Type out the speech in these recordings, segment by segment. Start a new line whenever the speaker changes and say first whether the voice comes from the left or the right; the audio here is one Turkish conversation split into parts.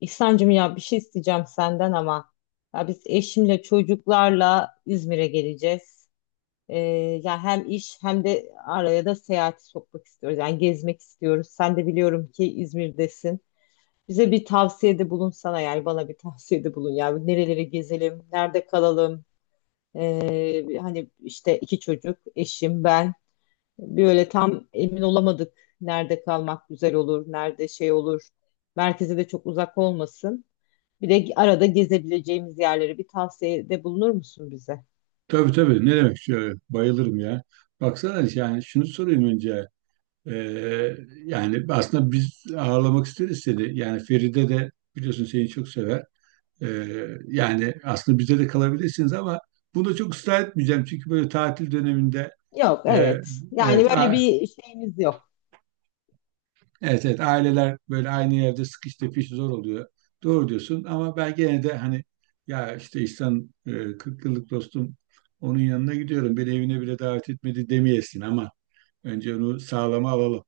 left: İhsan'cığım ya bir şey isteyeceğim senden ama ya biz eşimle çocuklarla İzmir'e geleceğiz. Ee, ya hem iş hem de araya da seyahati sokmak istiyoruz. Yani gezmek istiyoruz. Sen de biliyorum ki İzmir'desin. Bize bir tavsiyede bulunsana yani bana bir tavsiyede bulun. Yani nerelere gezelim, nerede kalalım. Hani işte iki çocuk, eşim, ben. Böyle tam emin olamadık. Nerede kalmak güzel olur, nerede şey olur. Merkeze de çok uzak olmasın. Bir de arada gezebileceğimiz yerleri bir tavsiyede bulunur musun bize?
right: Tabii tabii ne demek şöyle bayılırım ya. Baksana yani şunu sorayım önce. Ee, Yani aslında biz ağırlamak isteriz seni. Yani Feride de biliyorsun seni çok sever. Yani aslında bize de kalabilirsiniz ama bunu da çok ısrar etmeyeceğim. Çünkü böyle tatil döneminde
left: Yok,
right: e,
left: evet. Yani
right: evet,
left: böyle bir şeyimiz yok.
right: evet evet aileler böyle aynı yerde sıkış tepiş zor oluyor. Doğru diyorsun ama ben gene de hani ya işte İhsan, 40 yıllık dostum, onun yanına gidiyorum. Beni evine bile davet etmedi demeyesin ama önce onu sağlama alalım.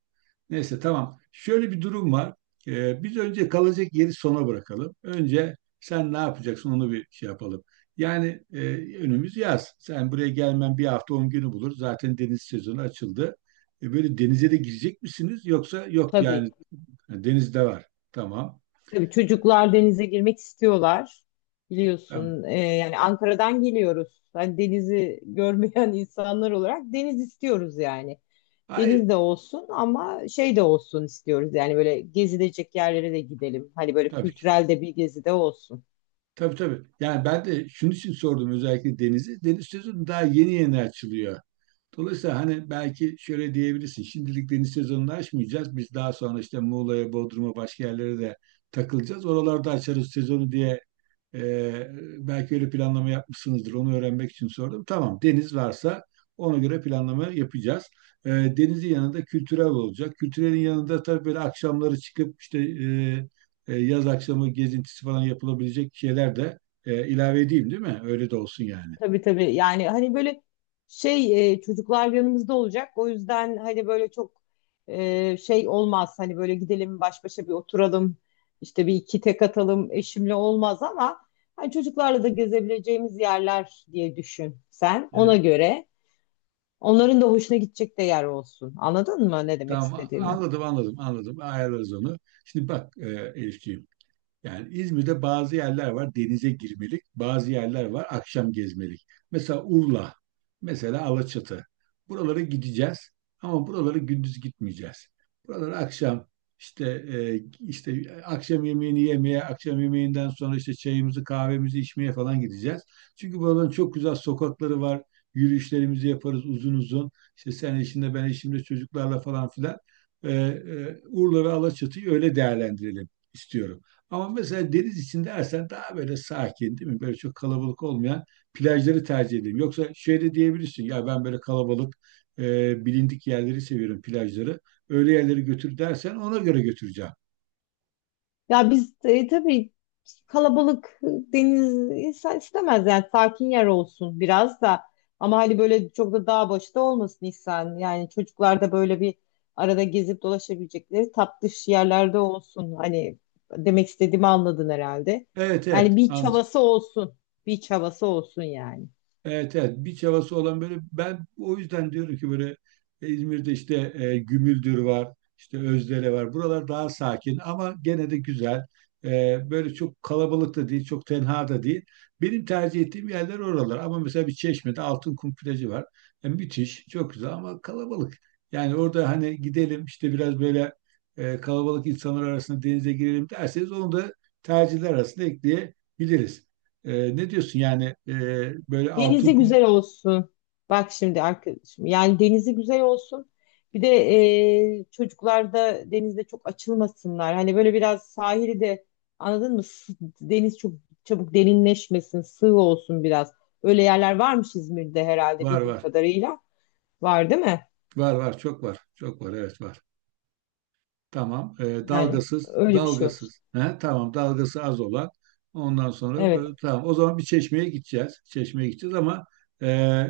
right: Neyse tamam. Şöyle bir durum var. Biz önce kalacak yeri sona bırakalım. Önce sen ne yapacaksın onu bir şey yapalım. Yani önümüz yaz. Sen buraya gelmen bir hafta 10 günü bulur. Zaten deniz sezonu açıldı. Böyle denize de girecek misiniz? Yoksa yok
left: Tabii.
right: yani. Denizde var. Tamam.
left: Tabii
right: E,
left: çocuklar denize girmek istiyorlar.
right: tamam.
left: Biliyorsun, yani Ankara'dan geliyoruz. Hani denizi görmeyen insanlar olarak deniz istiyoruz yani.
right: Hayır,
left: Deniz de olsun ama şey de olsun istiyoruz. Yani böyle gezilecek yerlere de gidelim. Hani böyle
right: tabii ki.
left: kültürel de bir gezi de olsun.
right: Tabii tabii. Yani ben de şunun için sordum özellikle denizi. Deniz sezonu daha yeni yeni açılıyor. Dolayısıyla hani belki şöyle diyebilirsin. Şimdilik deniz sezonunu açmayacağız. Biz daha sonra işte Muğla'ya, Bodrum'a, başka yerlere de takılacağız. Oralarda açarız sezonu diye, e, belki öyle planlama yapmışsınızdır. Onu öğrenmek için sordum. Tamam, deniz varsa ona göre planlama yapacağız. Denizin yanında kültürel olacak. Kültürelin yanında tabii böyle akşamları çıkıp işte, yaz akşamı gezintisi falan yapılabilecek şeyler de ilave edeyim değil mi? Öyle de olsun yani.
left: Tabii tabii. Yani hani böyle şey çocuklar yanımızda olacak. O yüzden hani böyle çok şey olmaz. Hani böyle gidelim baş başa bir oturalım. İşte bir iki tek atalım eşimle olmaz ama hani çocuklarla da gezebileceğimiz yerler diye düşün sen. Ona
right: E,
left: göre onların da hoşuna gidecek de yer olsun. Anladın mı ne demek
right: Tamam,
left: istediğimi?
right: anladım anladım anladım, ayarlarız onu. Şimdi bak, Elifciğim, yani İzmir'de bazı yerler var denize girmelik, bazı yerler var akşam gezmelik. Mesela Urla, mesela Alaçatı. Buralara gideceğiz ama buralara gündüz gitmeyeceğiz. Buralara akşam, işte işte akşam yemeğini yemeye, akşam yemeğinden sonra işte çayımızı, kahvemizi içmeye falan gideceğiz. Çünkü buraların çok güzel sokakları var. Yürüyüşlerimizi yaparız uzun uzun. İşte sen işinde ben işimde çocuklarla falan filan. Urla ve Alaçatı'yı öyle değerlendirelim istiyorum. Ama mesela deniz içinde ersen daha böyle sakin değil mi? Böyle çok kalabalık olmayan plajları tercih edeyim. Yoksa şöyle diyebilirsin ya, ben böyle kalabalık, bilindik yerleri seviyorum plajları. Öyle yerleri götür dersen ona göre götüreceğim.
left: Ya biz tabii kalabalık deniz insan istemez yani sakin yer olsun biraz da ama hani böyle çok da dağ başta olmasın insan yani çocuklar da böyle bir arada gezip dolaşabilecekleri tatlış yerlerde olsun hani demek istediğimi anladın herhalde
right: Evet
left: yani
right: evet,
left: beach
right: anladım.
left: havası olsun beach havası olsun yani.
right: Evet evet, biç havası olan, böyle ben o yüzden diyorum ki böyle İzmir'de işte, Gümüldür var, işte Özdere var, buralar daha sakin ama gene de güzel. Böyle çok kalabalık da değil çok tenha da değil, benim tercih ettiğim yerler oralar, ama mesela bir Çeşme'de Altınkum plajı var. Müthiş, çok güzel ama kalabalık. Yani orada hani gidelim işte biraz böyle, kalabalık insanlar arasında denize girelim derseniz onu da tercihler arasında ekleyebiliriz. Ne diyorsun yani, böyle altı
left: Denizi
right: hukum?
left: güzel olsun. Bak şimdi arkadaşım. Yani denizi güzel olsun. Bir de çocuklar da denizde çok açılmasınlar. Hani böyle biraz sahili de anladın mı? Deniz çok çabuk derinleşmesin, sığ olsun biraz. Öyle yerler varmış İzmir'de herhalde
right: Var
left: bildiğim
right: var.
left: kadarıyla. Var değil mi?
right: Var var, çok var. Çok var, evet, var. Tamam.
left: Yani
right: Dalgasız,
left: öyle bir şey olsun.
right: dalgasız. He, tamam, dalgası az olan. Ondan sonra böyle,
left: Evet.
right: tamam. O zaman bir Çeşme'ye gideceğiz. Çeşme'ye gideceğiz ama e,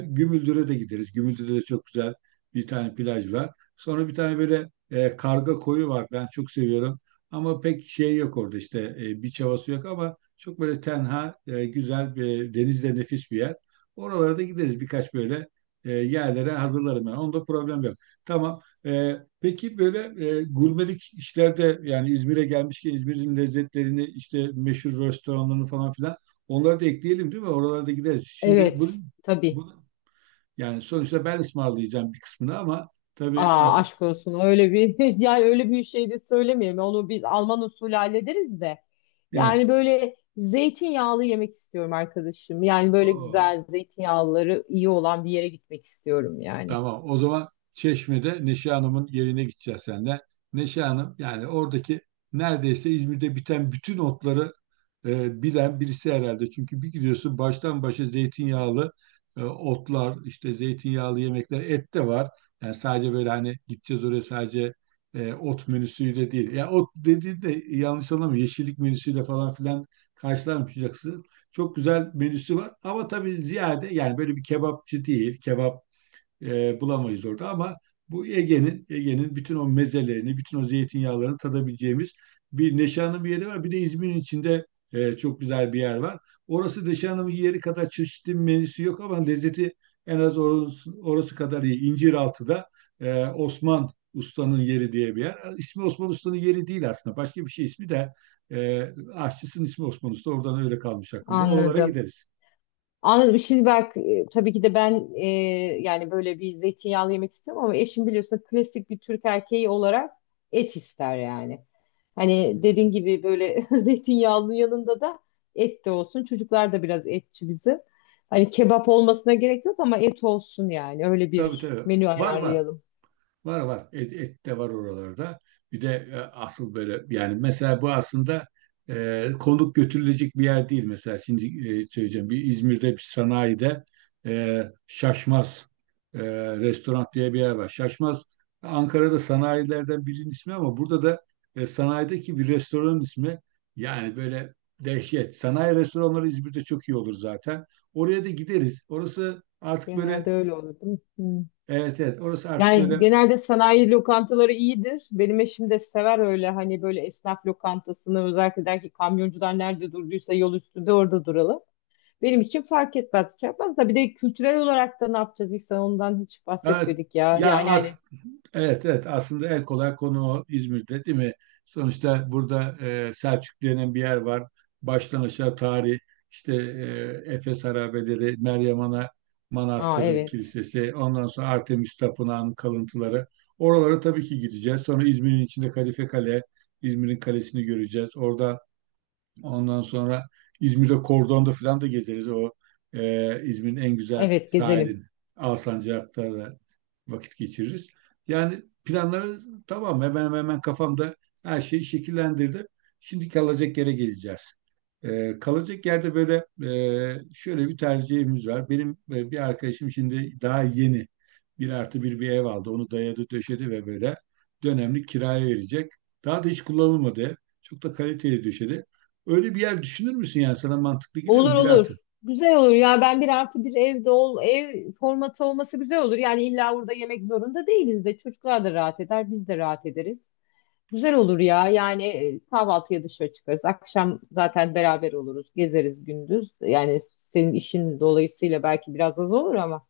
right: Gümüldür'e de gideriz. Gümüldür'de de çok güzel bir tane plaj var. Sonra bir tane böyle, Karga Koyu var. Ben çok seviyorum. Ama pek şey yok orada işte, bir havası yok ama çok böyle tenha, güzel bir denizde nefis bir yer. Oralara da gideriz birkaç böyle, yerlere hazırlarım ben. Onda problem yok. Tamam. Peki böyle, gurmelik işlerde, yani İzmir'e gelmişken İzmir'in lezzetlerini işte meşhur restoranlarını falan filan, onları da ekleyelim değil mi? Oralarda gideriz. Şimdi bu,
left: Evet. Tabii.
right: bu yani sonuçta ben ısmarlayacağım bir kısmını ama tabii
left: Aa
right: artık
left: aşk olsun öyle bir yani öyle bir şey de söylemeyelim. Onu biz Alman usulü hallederiz de.
right: evet.
left: Yani böyle zeytinyağlı yemek istiyorum arkadaşım. Yani böyle
right: Oo.
left: güzel zeytinyağlıları iyi olan bir yere gitmek istiyorum yani.
right: Tamam. O zaman Çeşme'de Neşe Hanım'ın yerine gideceğiz senden. Neşe Hanım yani oradaki, neredeyse İzmir'de biten bütün otları bilen birisi herhalde. Çünkü bir gidiyorsun, baştan başa zeytinyağlı otlar, işte zeytinyağlı yemekler, et de var. Yani sadece böyle hani gideceğiz oraya sadece ot menüsüyle değil. Ya, ot dediğin de yanlış anlama, yeşillik menüsüyle falan filan karşılanmayacaksın. Çok güzel menüsü var ama tabii ziyade yani böyle bir kebapçı değil. Kebap bulamayız orada ama bu Ege'nin bütün o mezelerini, bütün o zeytinyağlarını tadabileceğimiz bir Neşe, bir yeri var. Bir de İzmir'in içinde çok güzel bir yer var. Orası Neşe Hanım'ın yeri kadar çeşitli menüsü yok ama lezzeti en az orası kadar iyi. İnciraltı'da Osman Usta'nın yeri diye bir yer. İsmi Osman Usta'nın yeri değil aslında. Başka bir şey ismi de, e, aşçısının ismi Osman Usta. Oradan öyle kalmış aklımda. Oralara
left: Anladım.
right: gideriz.
left: Anladım. Şimdi bak tabii ki de ben yani böyle bir zeytinyağlı yemek istiyorum ama eşim biliyorsun klasik bir Türk erkeği olarak et ister yani. Hani dediğin gibi böyle zeytinyağlı yanında da et de olsun. Çocuklar da biraz etçi bizim. Hani kebap olmasına gerek yok ama et olsun yani. Öyle
right: Tabii
left: bir
right: tabii.
left: menü
right: Var var.
left: ayarlayalım.
right: Var var. Et, et de var oralarda. Bir de asıl böyle, yani mesela bu aslında konuk götürülecek bir yer değil. Mesela şimdi söyleyeceğim, bir İzmir'de bir sanayide Şaşmaz e, Restoran diye bir yer var. Şaşmaz Ankara'da sanayilerden birinin ismi ama burada da sanayideki bir restoranın ismi, yani böyle dehşet. Sanayi restoranları İzmir'de çok iyi olur zaten. Oraya da gideriz. Orası artık
left: Genelde
right: böyle,
left: öyle olur değil mi?
right: evet evet, orası artık
left: Yani
right: böyle.
left: genelde sanayi lokantaları iyidir. Benim eşim de sever öyle hani böyle esnaf lokantasını özellikle der ki kamyoncular nerede durduysa yol üstünde orada duralım. Benim için fark etmez, şey yapmaz da bir de kültürel olarak da ne yapacağız İhsan ondan hiç
right: Evet,
left: bahsetmedik ya.
right: ya
left: Yani hani
right: as evet evet, aslında en kolay konu o İzmir'de değil mi? Sonuçta burada, Selçuk denen bir yer var. Baştan aşağı tarih, işte Efes Harabeleri, Meryem Ana
left: aa
right: Manastırı
left: evet.
right: Kilisesi, ondan sonra Artemis Tapınağı'nın kalıntıları. Oralara tabii ki gideceğiz. Sonra İzmir'in içinde Kadife Kale, İzmir'in kalesini göreceğiz. Orada, ondan sonra İzmir'de Kordon'da falan da gezeriz. O İzmir'in en güzel
left: Evet gezelim.
right: sahilini. Alsancak'ta da vakit geçiririz. Yani planları tamam, hemen hemen kafamda her şey şekillendirdi. Şimdi kalacak yere geleceğiz. Kalacak yerde böyle şöyle bir tercihimiz var. Benim bir arkadaşım şimdi daha yeni bir artı bir ev aldı. Onu dayadı döşedi ve böyle dönemlik kiraya verecek. Daha da hiç kullanılmadı ev. Çok da kaliteli döşedi. Öyle bir yer düşünür müsün, yani sana mantıklı geliyor
left: Olur
right: mu? Bir
left: olur.
right: artı.
left: Güzel olur ya ben bir artı bir evde ol ev formatı olması güzel olur. Yani illa orada yemek zorunda değiliz de çocuklar da rahat eder biz de rahat ederiz. Güzel olur ya. Yani kahvaltıya dışarı çıkarız. Akşam zaten beraber oluruz. Gezeriz gündüz. Yani senin işin dolayısıyla belki biraz az olur ama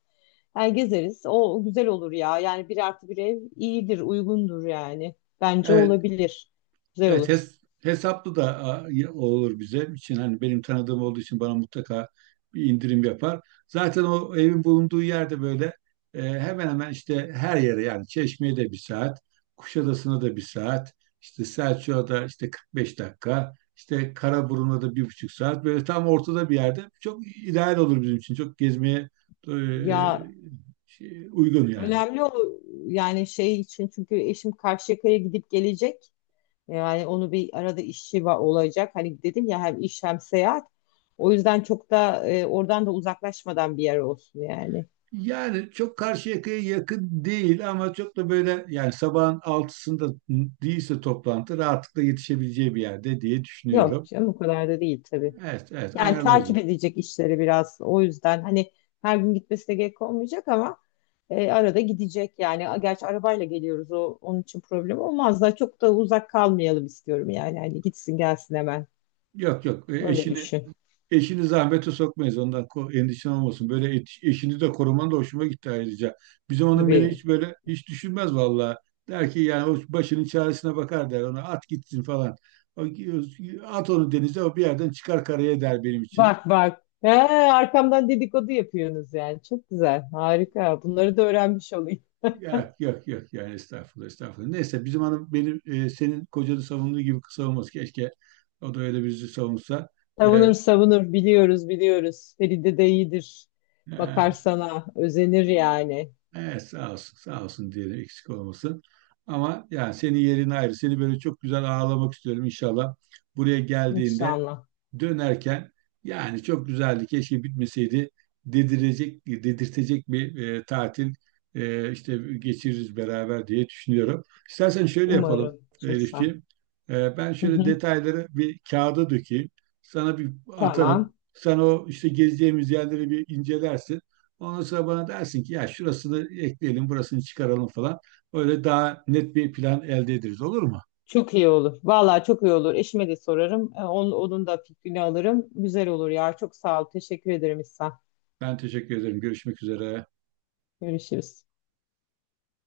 left: yani gezeriz. O güzel olur ya. Yani bir artı bir ev iyidir, uygundur yani. Bence
right: Evet.
left: olabilir. Güzel
right: Evet,
left: olur.
right: hesaplı da olur bize için, hani benim tanıdığım olduğu için bana mutlaka bir indirim yapar. Zaten o evin bulunduğu yerde böyle hemen hemen işte her yere, yani Çeşme'ye de 1 saat, Kuşadası'na da 1 saat, işte Selçuk'a da işte 45 dakika, işte Karaburun'a da 1,5 saat, böyle tam ortada bir yerde çok ideal olur bizim için çok gezmeye e,
left: Ya
right: uygun yani.
left: önemli o yani şey için çünkü eşim Karşıyaka'ya gidip gelecek. Yani onu bir arada işi olacak. Hani dedim ya hem iş hem seyahat. O yüzden çok da oradan da uzaklaşmadan bir yer olsun yani.
right: Yani çok Karşıyaka'ya yakın değil ama çok da böyle yani sabahın altısında değilse toplantı rahatlıkla yetişebileceği bir yerde diye
left: Yok
right: düşünüyorum.
left: canım o kadar da değil tabii.
right: Evet evet,
left: Yani
right: ayarlarız
left: takip
right: onu.
left: edecek işleri biraz. O yüzden hani her gün gitmesi de gerek olmayacak ama arada gidecek yani. Gerçi arabayla geliyoruz o onun için problem olmaz da çok da uzak kalmayalım istiyorum yani. Hani gitsin gelsin hemen.
right: Yok yok,
left: Öyle
right: eşini
left: düşün.
right: eşini zahmete sokmayız, ondan endişen olmasın. Böyle eşini de koruman da hoşuma gitti ayrıca. Bizim onun, beni
left: Tabii.
right: hiç böyle hiç düşünmez vallahi. Der ki, yani o başının çaresine bakar der, ona at gitsin falan. O- At onu denize, o bir yerden çıkar karaya der benim için.
left: Bak bak. He, arkamdan dedikodu yapıyorsunuz yani. Çok güzel. Harika. Bunları da öğrenmiş olayım.
right: Yok yok yok, yani estağfurullah estağfurullah. Neyse bizim hanım benim, senin kocanı savunduğu gibi savunmaz. Keşke o da öyle bizi savunsa. E,
left: Savunur savunur. Biliyoruz biliyoruz. Feride de iyidir.
right: e,
left: Bakar sana. Özenir yani.
right: evet, sağ olsun sağ olsun diyelim, eksik olmasın. Ama yani senin yerin ayrı. Seni böyle çok güzel ağlamak istiyorum inşallah. Buraya geldiğinde,
left: İnşallah.
right: dönerken yani çok güzeldi, keşke bitmeseydi dedirecek dedirtecek bir tatil işte geçiririz beraber diye düşünüyorum. İstersen şöyle yapalım
left: Umarım. Çok sağ ol.
right: Elifciğim. Ben
left: Hı
right: şöyle
left: hı.
right: detayları bir kağıda dökeyim. Sana bir
left: Tamam.
right: atarım. Sen o işte gezeceğimiz yerleri bir incelersin. Ondan sonra bana dersin ki, ya şurasını ekleyelim, burasını çıkaralım falan. Öyle daha net bir plan elde ederiz. Olur mu?
left: Çok iyi olur. Vallahi çok iyi olur. Eşime de sorarım. Onun, onun da fikrini alırım. Güzel olur ya. Çok sağ ol. Teşekkür ederim İhsan.
right: Ben teşekkür ederim. Görüşmek üzere.
left: Görüşürüz.